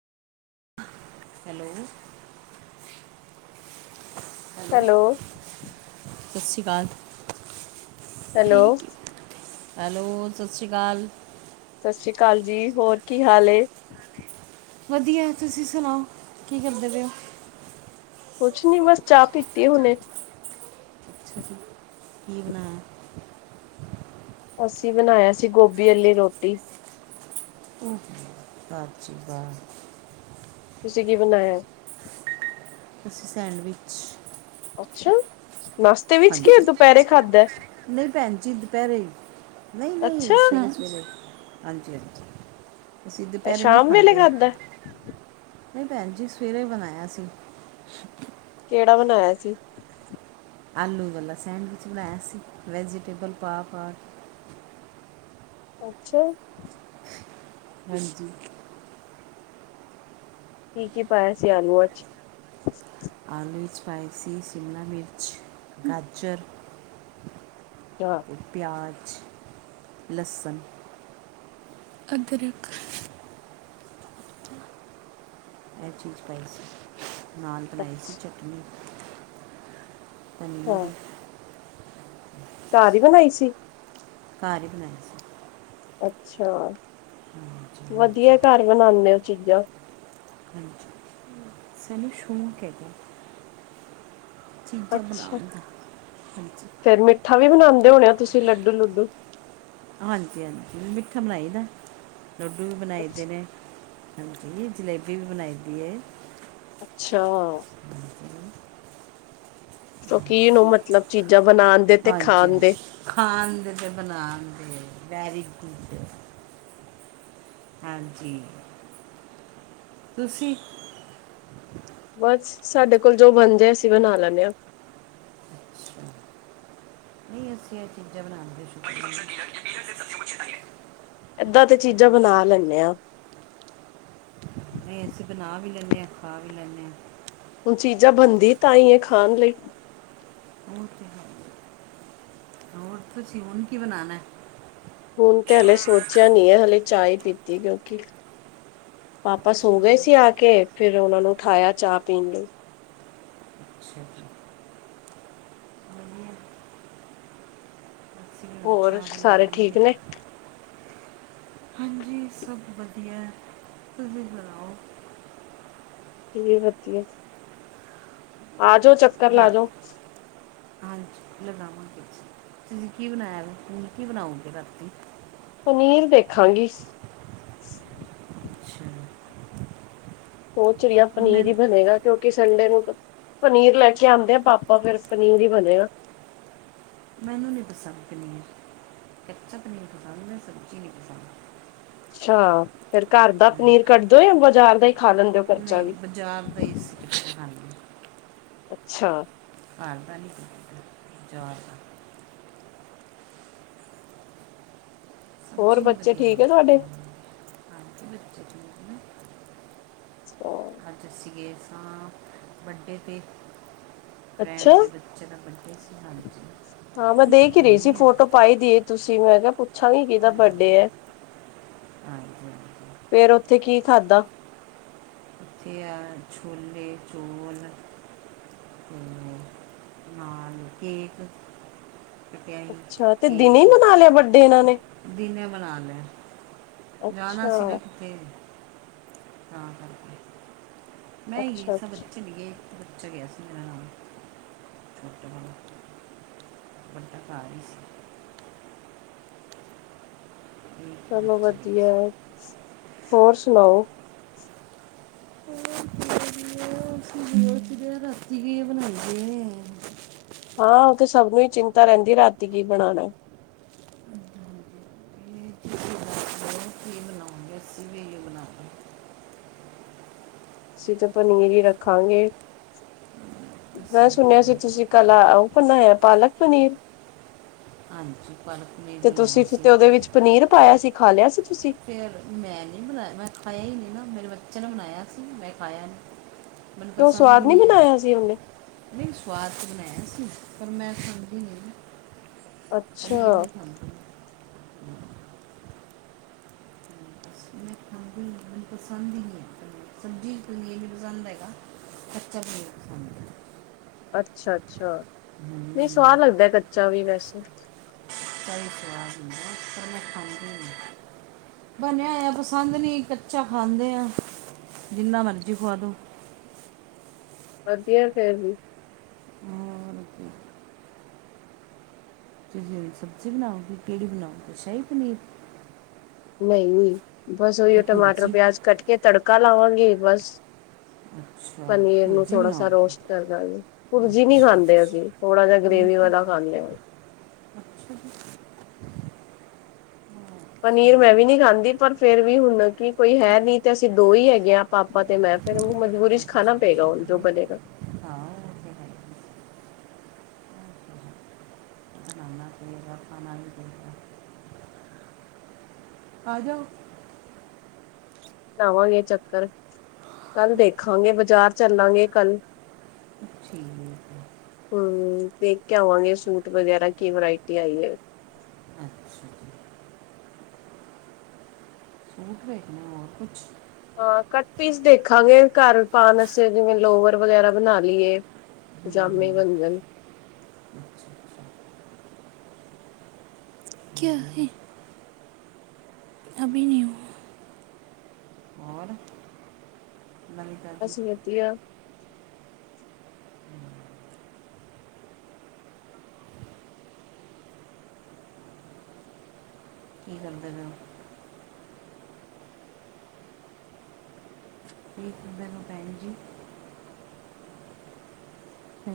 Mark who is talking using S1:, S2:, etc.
S1: Hello, hello, ਸਤਿ ਸ਼੍ਰੀ ਅਕਾਲ,
S2: ਹੈਲੋ
S1: ਠੀਕ
S2: ਸਤਿ
S1: ਹੈਲੋ ਸਤਿ ਸ਼੍ਰੀ ਅਕਾਲ,
S2: ਸਤਿ ਸ਼੍ਰੀ ਅਕਾਲ ਜੀ ਹੋਰ ਕੀ ਹਾਲ ਏ?
S1: ਵਧੀਆ ਤੁਸੀਂ ਸੁਣਾਓ ਕੀ ਕਰਦੇ ਪਏ ਹੋ,
S2: ਕੁਛ ਨੀ ਬਸ ਚਾਹ ਪੀਤੀ ਆ ਹੁਨੇ,
S1: ਅਸੀ ਕੀ ਬਣਾਇਆ?
S2: ਅਸੀਂ ਬਣਾਇਆ ਸੀ ਗੋਭੀ ਆਲੀ ਰੋਟੀ,
S1: ਹੂੰ, ਵਾਹ ਜੀ ਵਾਹ,
S2: ਤੁਸੀ ਕੀ ਬਣਾਇਆ?
S1: ਅਸੀਂ ਸੈਂਡਵਿਚ,
S2: ਅੱਛਾ ਨਾਸ਼ਤੇ ਵਿੱਚ ਕੀ
S1: ਹਾਂਜੀ
S2: ਦੁਪਹਿਰੇ ਖਾਧਾ,
S1: ਨਹੀਂ ਭੈਣ ਜੀ ਦੁਪਹਿਰੇ ਨਹੀਂ
S2: ਅੱਛਾ,
S1: ਨਹੀਂ ਸ਼ਾਮ ਸਵੇਰੇ, ਹਾਂਜੀ-ਹਾਂਜੀ, ਅਸੀਂ
S2: ਐ
S1: ਦੁਪਹਿਰੇ ਨਹੀਂ
S2: ਸ਼ਾਮ ਵੇਲੇ
S1: ਖਾਂਦੇ,
S2: ਖਾਧਾ?
S1: ਨਹੀਂ ਭੈਣ ਜੀ ਸਵੇਰੇ ਬਣਾਇਆ ਸੀ।
S2: ਕਿਹੜਾ ਬਣਾਇਆ ਸੀ,
S1: ਆਲੂ ਵਲਾ ਸੈਂਡਵਿਚ ਬਣਾਇਆ ਸੀ ਵੈਜੀਟੇਬਲ ਪਾ ਪਾ,
S2: ਅੱਛਾ,
S1: ਹਾਂਜੀ,
S2: ਕੀ ਹੀ ਪਾਇਆ ਸੀ ਆਲੂਆ ਚ,
S1: ਆਲੂ ਚ ਪਾਏ ਸੀ ਸ਼ਿਮਲਾ ਮਿਰਚ ਗਾਜਰ,
S2: ਚਾਹ
S1: ਤੇ ਪਿਆਜ਼ ਲਸਣ ਅਦਰਕ ਇਹ ਚੀਜ਼ ਪਾਈ ਸੀ ਨਾਨ ਬਣਾਈ ਸੀ ਚਟਨੀ ਹਾਂਜੀ
S2: ਘਾਰ ਹੀ ਬਣਾਈ ਸੀ
S1: ਘਾਰ ਹੀ ਬਣਾਈ ਸੀ
S2: ਅੱਛਾ
S1: [unintelligible]
S2: ਵਧੀਆ ਘਾਰ ਬਣਾਉਂਦੇ ਓ ਚੀਜ਼ਾਂ
S1: ਹਾਂਜੀ ਸਾਨੂੰ ਸ਼ੋਂਕ ਹੈ ਜੀ ਚੀਜ਼ਾਂ
S2: ਅੱਛਾ,
S1: ਬਣਾਉਣ ਦਾ ਹਾਂਜੀ
S2: ਫੇਰ ਮਿੱਠਾ ਵੀ ਬਣਾਉਂਦੇ ਹੋਣੇ ਹੋ ਤੁਸੀਂ ਲੱਡੂ ਲੁੱਡੂ
S1: ਹਾਂਜੀ ਹਾਂਜੀ ਮਿੱਠਾ ਬਣਾਈ ਦਾ ਲੱਡੂ ਵੀ ਬਣਾਈ ਦੇ ਨੇ ਹਾਂਜੀ ਜਲੇਬੀ ਵੀ ਬਣਾਈ ਦੀ ਹੈ
S2: ਅੱਛਾ ਸ਼ੌਕੀਨ ਔ ਮਤਲਬ ਚੀਜ਼ਾਂ ਬਣਾਉਣ
S1: ਹਾਂਜੀ ਹਾਂਜੀ ਖਾਣ ਦੇ ਅਤੇ ਬਣਾਉਣ ਦੇ ਵੈਰੀ ਗੁਡ ਹਾਂਜੀ ਤੁਸੀਂ
S2: ਬਸ ਸਾਡੇ ਕੋਲ ਜੋ ਬਣ ਜਾਏ ਅਸੀਂ ਬਣਾ ਲੈਂਨੇ ਆਂ
S1: ਨਹੀਂ ਅਸੀਂ ਇਹ ਚੀਜ਼ਾਂ ਬਣਾਉਂਦੇੁ
S2: ਏਦਾਂ ਤੇ ਚੀਜ਼ਾਂ ਬਣਾ ਲੈਂਨੇ ਆਾਂ
S1: ਨਹੀਂ ਅਸੀਂ ਬਣਾ ਵੀ ਲੈਂਨੇ ਆਂ ਖਾ ਵੀ ਲੈਂਨੇ ਆਂ
S2: ਹੁਣ ਚੀਜ਼ਾਂ ਬਣਦੀ ਤਾਂ ਹੀ ਹੈ ਖਾਣ ਲਈ
S1: ਔ ਤੇ ਹੈ ਔਰ ਤੁਸੀ ਹੁਣ ਕੀ ਬਣਾਣਾ ਹੈ
S2: ਹੁਣ ਤੇ ਹਾਲੇ ਸੋਚਿਆ ਨੀ ਹੈ ਹਾਲੇ ਚਾਹ ਪੀਤੀ ਕਿਉਂਕਿ ਪਾਪਾ ਸੋ ਗਏ ਸੀ ਆ ਕੇ ਫਿਰ ਉਹਨਾ ਨੂੰ ਉਠਾਇਆ ਚਾਹ ਪੀਣ ਲਈ
S1: ਅੱਛਾ ਜੀ ਵਧੀਆ ਅਸੀਂ ਵੀ ਹੁਣ
S2: ਹੋਰ
S1: ਚਾਹ
S2: ਸਾਰੇ ਠੀਕ
S1: ਬਣਾਵਾਂਗੇ
S2: ਨੇ
S1: ਹਾਂਜੀ ਸਭ ਵਧੀਆ ਐ ਤੁਸੀਂ ਸੁਣਾਓ
S2: ਕਿਵੇਂ ਵਧੀਆ ਐ ਆ ਜਾੋ ਚੱਕਰ
S1: ਰਾਤ
S2: ਲਾਜਓ
S1: ਹਾਂਜੀ ਲਗਾਵਾਂਗੇ ਜੀ, ਤੁਸੀਂ ਕੀ ਬਣਾਇਆ ਵ ਤੁਸੀ ਕੀ ਬਣਾਓਗੇ ਰਾਤੀ
S2: ਪਨੀਰ ਦੇਖਾਂਗੀ
S1: ਅੱਛਾ
S2: ਸੋਚ ਰਹੀ ਆਂ ਪਨੀਰ
S1: ਮੈਂ
S2: ਹੀ ਬਣੇਗਾ ਕਿਉਂਕਿ ਸੰਡੇ ਨੂੰ ਪਨੀਰ ਲੈ ਕੇ ਆਉਂਦੇ ਆ ਪਾਪਾ ਫੇਰ ਪਨੀਰ ਹੀ ਬਣੇਗਾ
S1: ਔ ਨੂੰ ਨੀ ਪਸੰਦ ਪਨੀਰ, ਕੱਚਾ ਪਨੀਰ ਪਸੰਦ ਐ ਸਬਜੀ ਨੀ ਪਸੰਦ
S2: ਅੱਛਾ ਫੇਰ ਘਾਰ ਦਾ ਪਨੀਰ ਕੱਢਦੇ ਔ ਜਾਂ ਬਾਜ਼ਾਰ ਦਾ ਹੀ ਖਾ ਲੈਂਦੇ ਹੋ ਫਿਰ
S1: ਤੇ ਬਾਜ਼ਾਰ ਦਾ ਹੀ ਅਸੀ ਕਿੱ ਬਣਾ ਲਈਦਾ
S2: ਅੱਛਾ
S1: ਘਾਰ ਦਾ ਨੀ ਬਜ਼ਾਰ ਦਾ
S2: ਹੋਰ
S1: ਚੀ ਨਹੀਂਵ
S2: ਬੱਚੇ
S1: ਦੇ
S2: ਠੀਕ
S1: ਹ
S2: ਹੈ ਤੁਹਾਡੇ
S1: ਪਛ [inaudible]
S2: ਹਾਂ
S1: ਅਜ ਅਸੀ ਗਏ ਸਾਂ ਬਰ੍ਥਡੇ ਤੇ ਫਰੈਂਡ
S2: ਅੱਛਾ,
S1: ਦੇ ਬੱਚੇ ਦਾ ਬਰਡੇ ਹਾਂਜੀ, ਹੁਨੀ ਐ।
S2: ਪਾਈਦੀ ਐ ਤੁਸੀਂ ਮੈਂ ਕਿਆ ਪੁੱਛਾਂਗੀ ਕਿਦਾ ਬਰਡੇ ਐ।
S1: [inaudible]
S2: ਫੇਰ ਓਥੇ ਕੀ ਖਾਦਾ।
S1: ਤੇ ਆ ਛੋਲੇ ਚੋਲ ਤੇ ਕੇਕ ਖਟਿਆਈ
S2: ਅੱਛਾ ਤੇ ਦਿਨੇ ਹੀ
S1: ਕੇਕ
S2: ਮਨਾ ਲਿਆ ਬਰਡੇ ਇਹਨਾਂ ਨੇ
S1: ਦਿਨੈ ਬਣਾ ਲੈ। ਜਾਣਾ
S2: ਅੱਛਾ
S1: ਸੀ ਨਾ ਕਿਤੇੇ ਆਪ ਮੈਂ ਈ ਗਈ
S2: ਅੱਛਾ
S1: ਸਾਂ
S2: ਅੱਛਾ
S1: ਬੱਚੇ ਨੀ ਗਏ ਏਕ ਬੱਚਾ ਗਿਆ ਸੀ ਨਾਲ [inaudible] [unintelligible] ਘਰ ਈ ਸੀ। [inaudible]
S2: ਚਲੋ
S1: ਗਿਆ
S2: ਵਦੀਆ, ਹੋਰ ਸੁਨਾਓ
S1: [inaudible] ਦਿਆ ਰਾਤੀ ਕੀ ਏ ਬਨਾਂਦੇ ਨੇ।
S2: ਹਾਂ ਓ ਤੇ ਸਭ ਨੂੰ ਈ ਚਿੰਤਾ ਰੈਂਦੀ ਰਾਤੀ ਕੀ ਬਨਾਨਾ।
S1: ਨਈ ਤੁਸੀਂ ਦੱਸੋ ਕੀ ਬਨਾਓਗੇ ਅਸੀਂ ਵੀ ਓਈਓ ਬਣਾ ਲਾਂ।
S2: ਅਸੀਂ ਤਾਂ ਪਨੀਰ ਈ ਰੱਖਾਂਗੇ।
S1: ਅਸੀਂ
S2: ਮੈਂ
S1: ਵੀ
S2: ਸੁਨਿਆ ਸੀ
S1: ਖਾਣਾ
S2: ਤੁਸੀਂ ਕੱਲ ਓਹ ਬਨਾਏਆ ਪਾਲਕ ਪਨੀਰ।
S1: ਹਾਂਜੀ ਪਾਲਕ ਪਨੀਰ
S2: ਤੇ ਤੁਸੀਂ
S1: ਬਣਾਇਆ
S2: ਫਿਰ
S1: ਸੀ
S2: ਤੇ ਓਦੇ ਵਿੱਚ ਪਨੀਰ ਪਾਇਆ ਸੀ ਖਾ ਲਿਆ ਸੀ ਤੁਸੀਂ।
S1: ਫਿਰ ਮੈਂ ਨੀ ਬਨਾਇਆ ਮੈਂ ਖਾਇਆ ਈ ਨੀ ਨਾ ਮੇਰੇ ਬੱਚੇ ਨੇ ਬਨਾਇਆ ਸੀ ਮੈਂ ਖਾਇਆ ਨੀ। ਮੈਨੂੰ
S2: ਕਿਉਂ
S1: ਪਸੰਦ ਈ
S2: ਸਵਾਦ
S1: ਨੀ ਆਏਆ।
S2: ਬਣਾਇਆ ਸੀ ਉਹਨੇ
S1: ਨਈ ਸਵਾਦ ਤੇ ਬਨਾਇਆ ਸੀ, ਪਰ ਮੈਂ ਖਾਂਦੀ ਨੀ ਨਾ।
S2: ਅੱਛਾ।
S1: ਹਾਂਜੀ ਮੈਨੂੰ ਪਸੰਦ ਈ ਨੀ ਐ। ਸਬਜ਼ੀ ਬਿਲਕੁਲ ਵੀ ਨੀ ਪਸੰਦ ਹੈਗਾ ਕੱਚਾ ਪਨੀਰ ਹਾਂਜੀ।
S2: ਅੱਛਾ-ਅੱਛਾ, ਨਈ ਸਵਾਦ ਲੱਗਦਾ ਕੱਚਾ ਵੀ ਵੈਸੇ।
S1: ਚਾਏ ਸਵਾਦ ਹੁੰਦਾ ਪਰ ਮੈਂ ਖਾਂਦੀ ਨੀ। ਬਨਿਆ ਹੋਏਆ ਪਸੰਦ ਨੀ ਕੱਚਾ ਖਾਂਦੇ ਆਂ ਜਿੰਨਾ ਮਰਜ਼ੀ ਖਵਾ ਦੋ।
S2: ਵਦੀਐ ਫੇਰ ਵੀ।
S1: ਹੋਰ ਤੁਸੀਂ ਹੁਨ ਸਬਜ਼ੀ ਬਨਾਓਗੇ ਕਿਹੜੀ ਬਨਾਓਗੇ ਸ਼ਾਈ ਪਨੀਰ।
S2: ਨਈ ਉਈ, ਬਸ
S1: ਕਿ
S2: ਓਹੀਓ ਟਮਾਟਰ
S1: ਭੁਰਜੀ
S2: ਪਿਆਜ ਕੱਟ ਕੇ ਤੜਕਾ ਲਾਵਾਂਗੇ ਬਸ।
S1: ਅੱਛਾ
S2: ਪਨੀਰ ਨੂੰ
S1: ਭੁਰਜੀ
S2: ਥੋੜਾ ਸਾ
S1: ਬਣਾਓਗੇ
S2: ਰੋਸਟ ਕਰਦਾਂਗੇ ਭੁਰਜੀ ਨੀ
S1: ਅੱਛਾ
S2: ਖਾਂਦੇ ਅਸੀਂ
S1: ਅੱਛਾ।
S2: ਥੋੜਾ ਜਾ
S1: ਨਹੀਂ
S2: ਗ੍ਰੇਵੀ ਵਾਲਾ
S1: ਖਾ-
S2: ਖਾਂਨੇ ਆਂ।
S1: ਅੱਛਾ ਜੀ।
S2: ਪਨੀਰ ਮੈਂ ਵੀ ਨੀ ਖਾਂਦੀ ਪਰ ਫੇਰ ਵੀ ਹੁਣ ਕੀ ਕੋਈ ਹੈ ਨੀ ਤੇ ਅਸੀਂ ਦੋ ਹੀ ਹੈਗੇ ਆਂ ਪਾਪਾ ਤੇ ਮੈਂ। ਫੇਰ ਓਨੂੰ ਮਜਬੂਰੀ ਚ ਖਾਨਾ ਪਏਗਾ ਓ ਜੋ ਬਨੇਗਾ।
S1: ਹਾਂ ਓ ਤੇ ਹੈ। ਬਨਾਨਾ ਪਏਗਾ ਖਾਨਾ ਵੀ ਪਏਗਾ। ਆ ਜਾਓ।
S2: ਲਾਵਾਂਗੇ ਚੱਕਰ। ਕੱਲ ਦੇਖਾਂਗੇ ਬਾਜ਼ਾਰ ਚੱਲਾਂਗੇ ਕੱਲ।
S1: ਠੀਕ ਐ।
S2: ਹੂੰ ਵੇਖ ਕੇ ਆਵਾਂਗੇ ਸੂਟ ਵਗੈਰਾ ਕੀ ਵਰਾਇਟੀ ਆਈ ਐ।
S1: ਅੱਛਾ ਜੀ ਰੁੱਕ ਵੇਖਨਾ ਹੋਰ ਕੁੱਛ
S2: ਹਾਂ! ਕੱਟ ਪੀਸ ਦੇਖਾਂਗੇ। ਘਰ ਪਾਨ ਅਸਤੇ। ਜਿਵੇਂ, ਲੋਵਰ ਵਗੈਰਾ ਬਣਾ ਲੀਏ। ਪਜਾਮੇ ਬਣ ਜਣ।
S1: ਕਿਆ ਹੈ ਅਭੀ ਨੀ ਹੂੰ। [unintelligible]
S2: ਅਸੀ ਵਦੀਆਂ।
S1: ਕੀ ਕਰਦੇ ਪਏ ਔ?